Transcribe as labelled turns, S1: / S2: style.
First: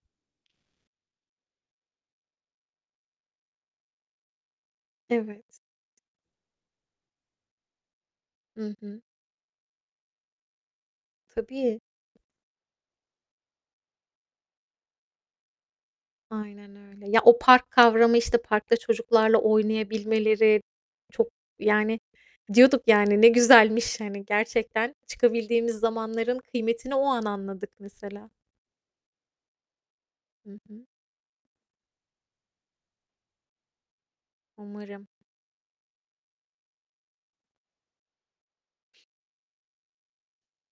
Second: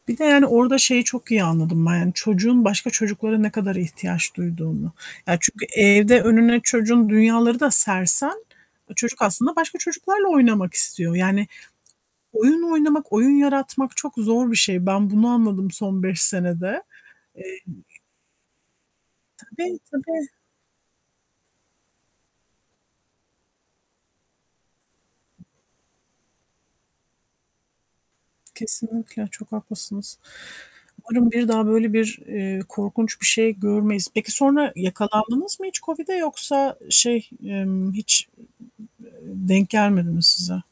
S1: Bir de, yani, orada şeyi çok iyi anladım ben, yani, çocuğun başka çocuklara ne kadar ihtiyaç duyduğunu. Ya,
S2: Evet.
S1: çünkü evde önüne çocuğun dünyaları da sersen,
S2: Hı
S1: e,
S2: hı.
S1: çocuk aslında başka çocuklarla oynamak istiyor. Yani,
S2: Tabii.
S1: oyun oynamak, oyun yaratmak çok zor bir şey. Ben bunu anladım son 5
S2: Aynen
S1: senede.
S2: öyle. Ya, o
S1: Eee
S2: park kavramı, işte, parkta çocuklarla
S1: Tabii, tabii.
S2: oynayabilmeleri çok, yani, diyorduk, yani, ne güzelmiş. Hani, gerçekten çıkabildiğimiz zamanların kıymetini o an anladık mesela.
S1: Kesinlikle, çok haklısınız.
S2: Hı hı.
S1: Umarım bir daha böyle bir, eee, korkunç bir şey görmeyiz. Peki sonra
S2: Umarım.
S1: yakalandınız mı hiç Covid'e yoksa şey, emm, hiç, e e e eee, denk gelmedi mi size?